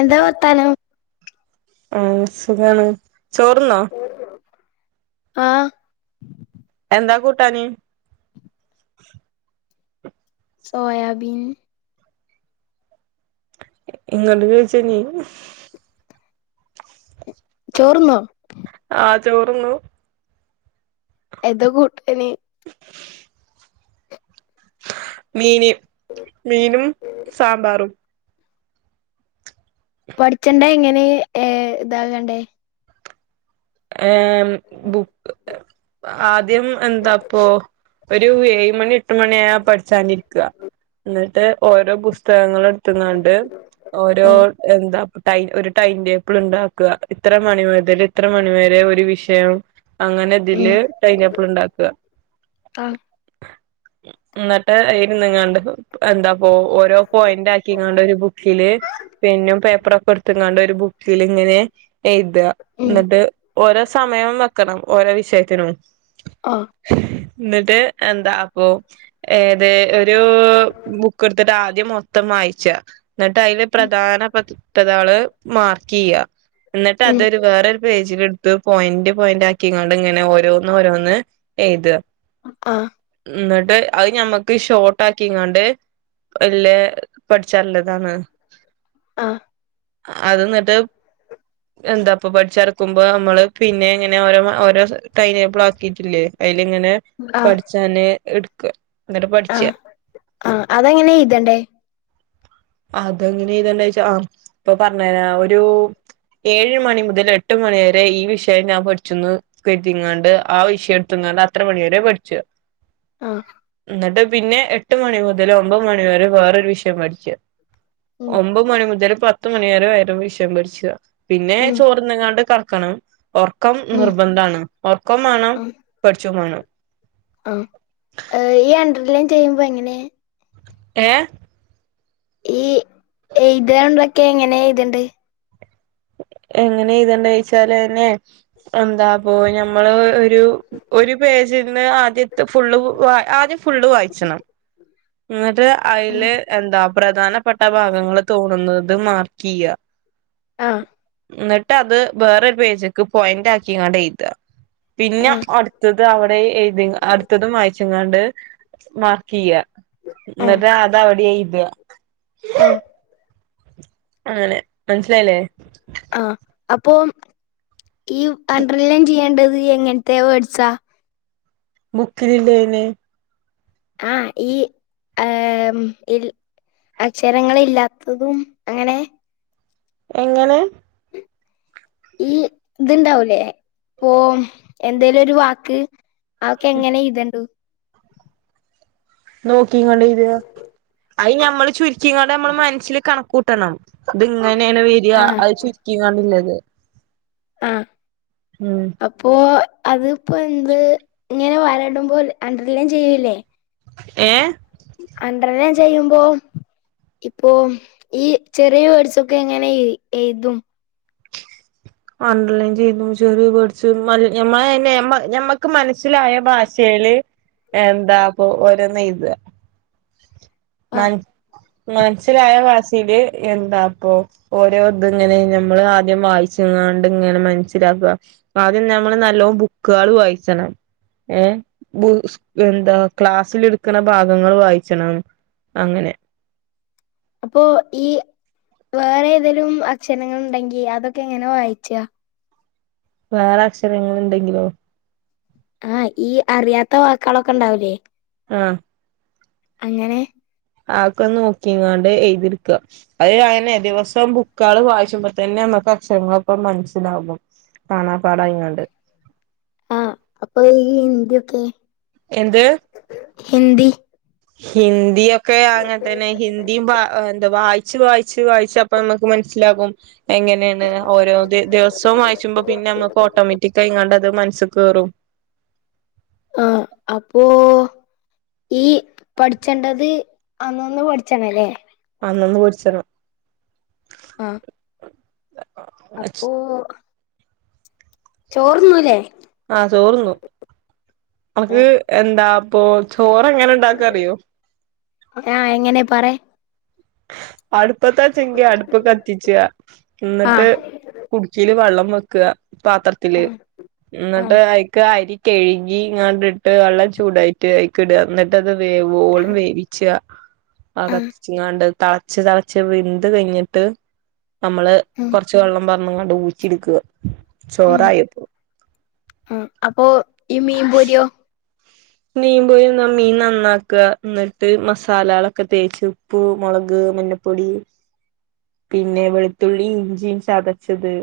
എന്താ വർത്താനം ആഹ് സുഖാണ് ചോറ്ന്നോ ആഹ് എന്താ കൂട്ടാൻ സോയാബീൻ. ഇങ്ങോട്ട കഴിച്ചനീ ചോർന്നോ? ആ ചോറി ന്നു. എന്ത കൂട്ടാൻ? ആഹ മീനും സാമ്പാറും. പഠിച്ചണ്ട എങ്ങനെ ഏ ഇതാകണ്ടേ ഏ ആദ്യം എന്താപ്പൊ ഒരു ഏഴ് മണി എട്ട് മണിയായ പഠിച്ചാനിരിക്കുക എന്നിട്ട് ഓരോ പുസ്തകങ്ങളും. ത്തുന്നുണ്ട് ഓരോ ഉം എന്താ ഒരു ടൈം ടേപ്പിൾ ഉണ്ടാക്കുക ഇത്ര മണി മുതൽ ഇത്ര മണി വരെ ഒരു വിഷയം. അങ്ങനെ ഇതിൽ ഉം ടൈംൻ്റെബിൾ ഉണ്ടാക്കുക. ആഹ് എന്നിട്ട് ഇരുന്നുങ്ങാണ്ട് എന്താപ്പ ഓരോ പോയിന്റ് ആക്കി ഇങ്ങണ്ട് ഒരു ബുക്കില് പിന്നും പേപ്പറോ ക്കെ ഒരു ബുക്കിൽ ഇങ്ങനെ എഴുത ഉം എന്നിട്ട് ഓരോ സമയം വെക്കണം ഓരോ വിഷയത്തിനും. ആ എന്നിട്ട് എന്താ അപ്പൊ ഏത് ഒരു ബുക്കെടുത്തിട്ട് ആദ്യം മൊത്തം വായിച്ച എന്നിട്ട് അതില് പ്രധാന പതങ്ങള് മാർക്കെയ്യ എന്നിട്ട് ഉം അതൊരു വേറെരു പേജില എടുത്ത് പോയിന്റ് പോയിന്റ് ആക്കിങ്ങണ്ട് ഇങ്ങനെ ഓരോന്ന് ഓരോന്ന് എഴുത ആ ന്നിട്ട് അയ് ഞമ്മക്ക് ഷോട്ട് ആക്കിക്കാണ്ട് വല്ലേ പഠിച്ചാൻ ള്ളതാണ് ആഹ് അത് എന്നിട്ട് എന്താപ്പൊ പഠിച്ചിറക്കുമ്പോ നമ്മള് പിന്നെങ്ങനെ ഓരോ ടൈംടേബിൾ ആക്കിട്ടില്ലേ അതി ഇങ്ങനെ ആഹ് തനിയെ എടുക്ക എന്നിട്ട് പഠിച്ച ആ അതെങ്ങനെയ എയ്തേണ്ടേ അതെങ്ങനെ ഇതെന്താച്ചാ ആ ഇപ്പൊ പറഞ്ഞര ഒരു ഏഴ് മണി മുതൽ എട്ട് മണി വരെ ഈ വിഷയം ഞാൻ പഠിച്ചുന്നു കറ്റിങ്ങാണ്ട് ആ വിഷയം എടുത്തങ്ങാണ്ട് അത്ര മണിയ വരെ പഠിച്ചു ആഹ് എന്നിട്ട് പിന്നെ എട്ട് മണി മുതൽ ഒമ്പത് മണി വരെ വേറരു വിഷയം പഠിക്കുക. ഉം ഒമ്പ് മണി മുതൽ പത്ത് മണി വരെ ഒരു വിഷയം പഠിച്ച. പിന്നെ ഉം ചോറിന്ന്ങ്ങാണ്ട് കടക്കണം ഒർക്കം ഉം നിർബന്ധമാണ്. ഉറക്കം വേണം പഠിച്ചും വേണം. ആ ഈ അണ്ടർ ലൈൻ ചെയ്യുമ്പോ എങ്ങനെ ഏഹ് ഈ എഴുതാൻ ഉള്ളദോക്കെ എങ്ങനെ എഴുതണ്ടേ? എങ്ങനെ എഴുത്ത്ണ്ടേ ചോയ്ചാൽന്നെ എന്താ പോ ഞമ്മള് ഒരു ഒരു പേജിന്ന് ആദ്യത്തെ ഫുള്ള് ആദ്യം ഫുള്ള് വായിച്ചണം. ന്നിട്ട് ഉം അയില് എന്താ പ്രധാനപ്പെട്ട ഭാഗങ്ങൾ തോന്നുന്നത് മാർക്ക്യ ആഹ് ന്നിട്ട് അത് വേറരു പേജ്ക്ക് പോയിന്റ് ആക്കിങ്ങാണ്ട് എഴുത പിന്നെ ആഹ് അടുത്തത് അത് അവിടെ എഴുതി അടുത്തതും വായിച്ങ്ങാണ്ട് മാർക്ക് ചെയ്യ ആഹ് ന്നട്ട് അതാവടെ എഴുത ആഹ് അങ്ങനെ മനസ്സിലായില്ലേ ആ അപ്പൊ ഈ അണ്ടർലൈ ചെയ്യേണ്ടത് എങ്ങനത്തെ വേർഡ്സാ ബൂക്കിലില്ലേന്നെ ആഹ് ഈ ആഹ് ഇൽ അക്ഷരങ്ങളില്ലാത്തതും അങ്ങനെ എങ്ങനെ ഈ ഇത്ണ്ടാവൂലേ പ്പൊ എന്തേലും ഒരു വാക്ക് അവക്കെ എങ്ങനെ എയ്തണ്ടോ നോക്കിങ്ങാണ്ട് എയ്ദ അയ് ഞമ്മള് ചുരുക്കിങാണ്ട് നമ്മൾ മനസ്സിൽ കണക്കൂട്ടണം ത്ങ്ങനെണ് വര ആഹ് അത് ചുരുക്കിക്കാണ്ട് ള്ളതു ആഹ് ഉം അപ്പോ അതിപ്പോ എന്ത് ഇങ്ങനെ വരടുമ്പോ അണ്ടർലൈൻ ചെയ്യൂല്ലേ ഏ അണ്ടര് ലൈൻ ചെയ്യുമ്പോ ഇപ്പോ ഈ ചെറിയ വേഡ്സൊക്കെ എങ്ങനെ എഴുതും അണ്ടർലൈൻ ചെയ്ത ചെറിയ വേഡ്സ് ഞമ്മക്ക് മനസ്സിലായ ഭാഷയില് എന്താ പ്പൊ ഓരോന്നയ്ത മ ആഹ് മനസ്സിലായ ഭാഷയില് എന്താപ്പൊ ഓരോ ഇത് ഇങ്ങനെ നമ്മള് ആദ്യം വായി ച്കാണ്ട് ഇങ്ങനെ മനസ്സിലാക്ക ആദ്യം നമ്മള് നല്ലോം ബുക്കുകൾ വായിച്ചണം ഏ എന്താ ക്ലാസ്സ്ൽ ഇട്ക്ണ ഭാഗങ്ങൾ വായിച്ചണം അങ്ങനെ അപ്പോ ഈ വേറെ ഏതെലും അക്ഷരങ്ങൾ ഉണ്ടെങ്കി അതൊക്കെ എങ്ങനെ വായിച്ച വേറെ അക്ഷരങ്ങൾ ഇണ്ടെങ്കിലോ ആഹ് ഈ അറിയാത്ത വാക്കളൊക്കെ ഇണ്ടാവുലേ ആഹ് അങ്ങനെ ആകൊന്ന് നോക്കിങ്ങാണ്ട് എഴുതിട്ക്ക അത് അങ്ങനെ ദിവസം ബുക്കുകൾ വായിച്ച്മ്പോ തന്നെ നമ്മക്ക് അക്ഷങ്ങളൊക്കെ മനസ്സിലാവും കാണാ പാടായിങാണ്ട് ആഹ് അപ്പൊ ഈ ഹിന്ത്യക്കെ എന്ത് ഹിന്ദി ഹിന്ദിയ ഒക്കെ അങ്ങനെ തന്നെ ഹിന്ദിയുംഎന്തുവാ വായി [unintelligible] വായിച്ച് വായിച്ച് വായിച്ച് അപ്പ നമുക്ക് മനസ്സിലാകും എങ്ങനെയാണ് ഓരോ ദ ദിവസവും വായിച്ചുമ്പോ പിന്നെ നമുക്ക് ഓട്ടോമാറ്റിക്കായി ഇങ്ങണ്ടത് മനസ്സിൽ കേറും ആഹ അപ്പോ ഈ പഠിച്ചേണ്ടത് അന്നൊന്ന് പഠിച്ചണ അല്ലേ അന്നന്ന് പഠിചണം ആഹ അപ്പോ ചോർന്നുല്ലേ അനക്ക് എന്താ അപ്പൊ ചോറ് എങ്ങനെ ഉണ്ടാക്ക അറിയോ ആഹ എങ്ങനെ പറെ അടുപ്പത്തച്ചെങ്കി അടുപ്പ് കത്തിച്ച് എന്നിട്ട് ആഹ് കുട് ഇച്ചിരി വെള്ളം വെക്കുക പാത്രത്തില് എന്നിട്ട് ആഹ് അയ്ക്ക് അരി കെഴുകി ഇങ്ങാണ്ടിട്ട് വെള്ളം ചൂടായിട്ട് അയിക്ക ഇടുക എന്നി ഇത് വേവോളും വേവിച്ച ആ ആഹ് കത്തിച്ചങ്ങാണ്ട് തളച്ച് തളച്ച് വിന്ത് കഴിഞ്ഞിട്ട് നമ്മള് ഉം കുറച്ച് കുച്ച് വെള്ളം പറന്ങണ്ട് ഊറ്റി എടുക്കുക. ചോറായിഅപ്പോ ആഹ അപ്പൊ ഈ മീൻപൊരിയോ മീൻ പോയി മീൻ നന്നാക്ക എന്നിട്ട് മസാലകളൊക്കെ തേച്ചു ഉപ്പൂ, മുളക്, മഞ്ഞപ്പൊടി, പിന്നെ വെളുത്തുള്ളി, ഇഞ്ചിയും, ചതച്ചത്.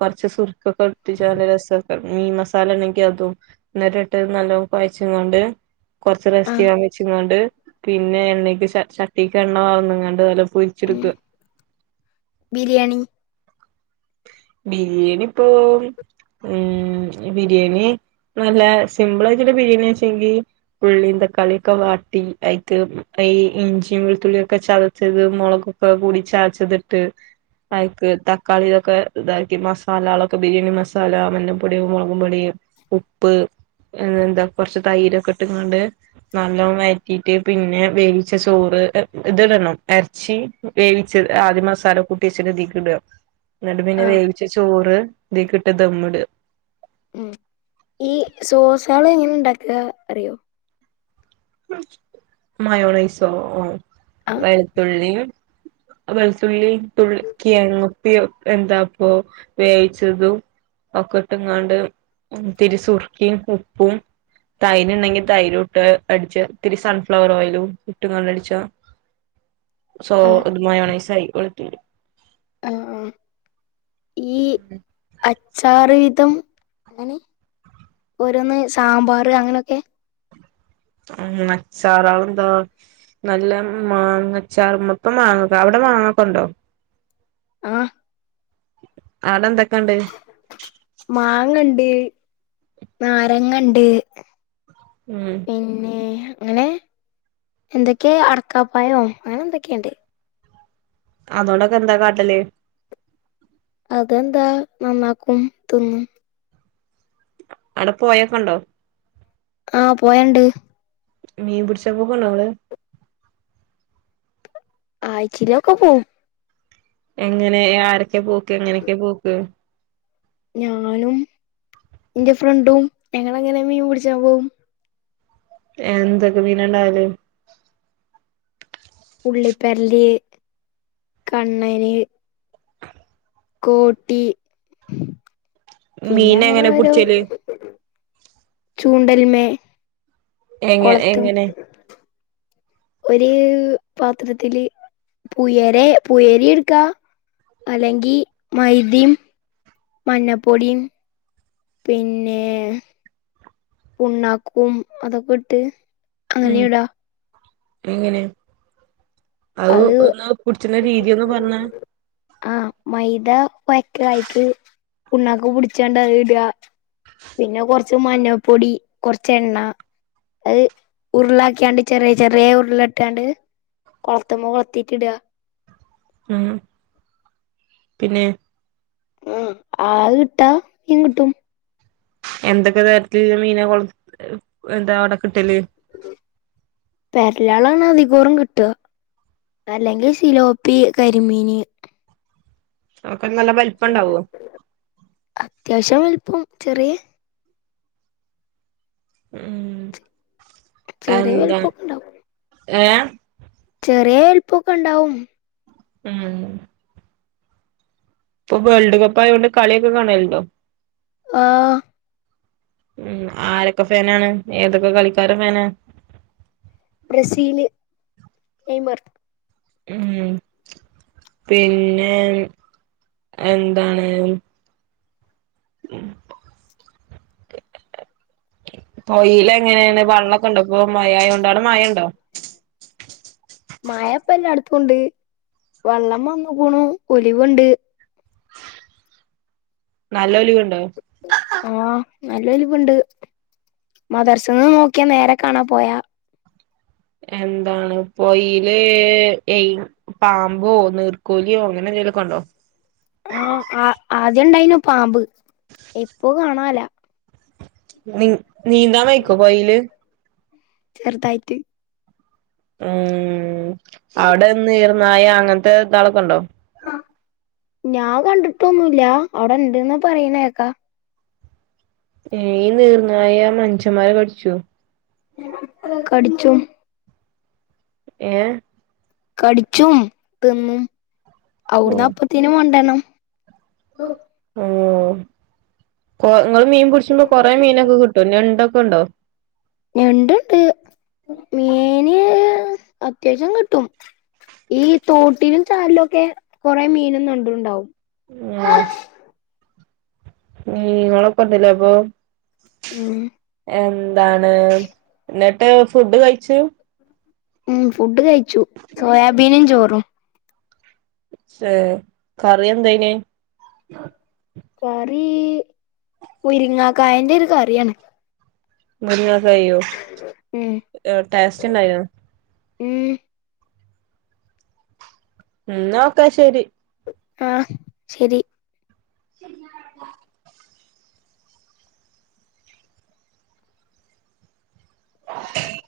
കുറച്ച് സുരുക ക്കൊക്കെ ഉററിചാട് രസക്ക മീൻ മസാല ഉണെങ്കിൽ അതും. എന്നിട്ട് ഇട്ട് നല്ല കൊയച് ങ്ങണ്ട് കൊറച്ച് റസ്റ്റ് ആഹ് ചെയ്യാൻ വെച്ചെങ്ങാണ്ട്. പിന്നെ എണ്ണയ്ക്ക് ചട്ടിക്ക് എണ്ണ പർന്ന്ങ്ങാണ്ട് നല്ല ഉം പൊരിച്ചെടുക്ക. ബിരിയാണി. ബിരിയാണിപ്പോ ഉം ബിരിയാണി. നല്ല സിമ്പിൾ ആയിട്ടുള്ള ബിരിയാണി വച്ചെങ്കി. ഉള്ളിയും തക്കാളിയൊക്കെ വാട്ടി അയിക് ഈ ഇഞ്ചിയും വെളുത്തുള്ളിഒക്കെ ചതച്ചത് മുളകും. [unintelligible] കൂടി ചതച്ചതിട്ട് അക്ക് തക്കാളി കെ ഇതാക്കി മസാലകളൊക്കെ ബിരിയാണി മസാല, മഞ്ഞപ്പൊടി, മുളകുപൊടി, ഉപ്പ്. പിന്നെന്താ കൊറച്ച് തൈരൊക്കെ ഇട്ട്ങ്ങാണ്ട്. നല്ലോണം വറ്റിയിട്ട് പിന്നെ വേവിച്ച ചോറ് ഇത് ഇടണം ഇറച്ചി വേവിച്ചത് ആദ്യ മസാല കൂട്ടിയച്ചത് ഇതിക്കിടുക എന്നിട്ട് പിന്നെ ആഹ് വേവിച്ച ചോറ് ഇതികിട്ട് ദം ഇടുക. ഉം ഈ സോസ്കള് എങ്ങനെണ്ടാക്കുക. അറിയോ? മയോറൈസോ, ആഹ് വെളുത്തുള്ളി വെളുത്തുള്ളി തുള്ളി അങ്ങപ്പി [unintelligible] എന്താ പോ വേവിച്ചതും ഒക്കെ ഇട്ട് ഇങ്ങാണ്ട്. ഇതിരി സുറുക്കിം ഉപ്പും. തൈര് ഉണ്ടെങ്കിൽ തൈരൂട്ട്. അടിച്ച ഇത്തിരി സൺഫ്ലവർ ഓയിലും. ഉപ്പും കൂടി ഇട്ങട് അടിച്ച. സോ ആഹ് മയോണയിസയി വെളുത്തുള്ളി. ആ ആ ഈ അച്ചാറ് തും അങ്ങനെ ഓരോന്ന് സാമ്പാർ അങ്ങനെയൊക്കെ. അച്ചാർ [unintelligible] നല്ല മാങ്ങ ചറ് മ്മപ്പ മാങ്ങക്ക അവിടെ മാങ്ങക്കണ്ടോ? ആഹ് അവിടെ എന്തൊക്കെയുണ്ട്. മാങ്ങണ്ട്, നാരങ്ങണ്ട്. ഉം പിന്നെ അങ്ങനെ എന്തൊക്കെയ അടക്കാപ്പായോ അങ്ങനെ എന്തൊക്കെയുണ്ട്. അതോണ്ടൊക്കെ എന്താ കാട്ടല്? അതെന്താ നന്നാക്കും തീനും. അവിടെ പോഴ ക്കെണ്ടോ? ആഹ് പോഴണ്ട്. മീൻമ്പിടിച്ചാ പോ [unintelligible] ആയിച്ചീലൊക്കെ പോകും. എങ്ങനെ? ആരൊക്കെ പോക്ക് എങ്ങനെയൊക്കെ പോക്ക്? ഞാനും ഇന്റെ ഫ്രണ്ടും ഞങ്ങളങ്ങനെ മീൻപിടിച്ചാൻ പോവും. എന്തൊക്കെ മീനണ്ടാവല്? പുള്ളിപേര്ല്, കണ്ണന്. കോട്ടി, പിന്നെ മീൻ അങ്ങനെ എങ്ങനെ ഒരോ പുടിച്ചല് ചൂണ്ടൽമ്മേ. എങ്ങ എങ്ങനെ? ഒരു പാത്രത്തില് പുയരെ പുയരീംട്ക്കാം. അല്ലെങ്കിൽ മൈദിം, മഞ്ഞപ്പൊടിം. പിന്നെ പുണ്ണാക്കും അതൊക്കെ ഇട്ട് അങ്ങനെ ഉം ഇടാ എങ്ങനെ? അത് ഒന്ന് പിടിച്ചുന്ന രീതിയൊന്ന് പറഞ്ഞ ആഹ് മൈദ കൊയ്ക്ക അയ്ക്ക് പുണ്ണക്ക് പുടിച്ചാണ്ട് അത് ഇടാ. പിന്നെ കൊറച് മഞ്ഞപ്പൊടി കൊറച് എണ്ണ അത് ഉരുളാക്കിയാണ്ട് ചെറിയ ചെറിയ ഉർളയിട്ടാണ്ട് കൊളത്ത്മ്മേ കൊളത്തീട്ട് ഇടാ. ഉം പിന്നെ? ആഹ് ആത് കിട്ടാ മീൻകിട്ടും. എന്തൊക്കെ തരത്തില് മീന കൊള് എന്താ അവടെ കിട്ടല്? പെരലാളാണ് അധികേറും കിട്ടാ. അല്ലെങ്കിൽ സിലോപ്പി കരിമീന് അതൊക്ക നല്ല വലിപ്പം ഉണ്ടാവോ? അത്യാവശ്യം വലുപ്പം ചെറിയ ഉം ചെറിയ എന്താ വലുപ്പൊക്കെ ഉണ്ടാവും ഏഹ് ചെറിയ വലുപോക്ക ഇണ്ടാവും. ഉം ഇപ്പൊ വേൾഡ് കപ്പ് ആയോണ്ട് കളിയൊക്കെ കാണാലോൻഡോ ആഹ് ഉം ആരൊക്കെ ഫേനാണ് ഏതൊക്കെ കളിക്കാരെ ഫാൻആ ബ്രസീല് നെയ്മർ ഉം പിന്നെ എന്താണ്? ഉം പോയീലെങ്ങനെണ് വള്ളൊക്കെണ്ടോ ഇപ്പൊ മഴആയോണ്ട് അവടെ മയണ്ടോ? മഴപ്പോ എല്ലാട്ത്തുണ്ട് വള്ളം വന്നുക്കുണു ഓലിവ്ണ്ട്. നല്ല ഒലിവ്ണ്ടോ? ആഹ് നല്ല ഒലിവ്ണ്ട് മാധറുസന്ന് നോക്കിയാ നേരെ കാണാ പൊയ. എന്താണ് പൊയില് എയ് പാമ്പോ നീർക്കോലിയോ അങ്ങനെ എന്തെലൊക്കെ ഇണ്ടോ? ആഹ് അ ആദ്യണ്ടായിനു പാമ്പ് ഇപ്പോ കാണാല്ല. നീ നീന്താൻ വെയ്ക്കോ പൊയീല്? ചെർതായിറ്റ്. ഉം അവിടെ നീർന്നായ അങ്ങനത്തെ ഇതാളൊക്കെണ്ടോ? ഞാ കണ്ടിട്ടൊന്നുല്ല അവിടെണ്ടന്ന് പറയണേക്കാ ഏ നീർന്നായ മനുഷ്യമാരെ കടിച്ചു കടിച്ചും ഏ കടിച്ചും തിന്നും ഓ അവിടുന്ന് അപ്പത്തിനും കൊണ്ടണം ഓ നിങ്ങൾ മീൻ പിടിച്ചുമ്പോ കൊറെേ മീനൊക്കെ കിട്ടും ഞണ്ടൊക്കെ ഉണ്ടോ ഞണ്ടുണ്ട് [inaudible] [unintelligible] അത്യാവശ്യം കിട്ടും ഈ തോട്ടിലും ചാലിലുംഒക്കെ കൊറെ മീനും ഞണ്ടുണ്ടാാവും ഉം മ ഉളപ്പൊന്നില്ല അപ്പൊ ഉം എന്താണ് എന്നിട്ട് ഫുഡ് കഴിച്ചു ഉം ഫുഡ് കഴിച്ചു സോയാബീനും ചോറും കറി എന്തേന് കറി മുരിങ്ങാക്കായന്റെ ഒരു കറിയാണ് മുരിങ്ങക്കായോ ഉം ടാസ്റ്റ് ഉണ്ടായിനോ ഉം ന്നാ ഓക്കെ ശെരി ആഹ് ശരി [inaudible] [unintelligible]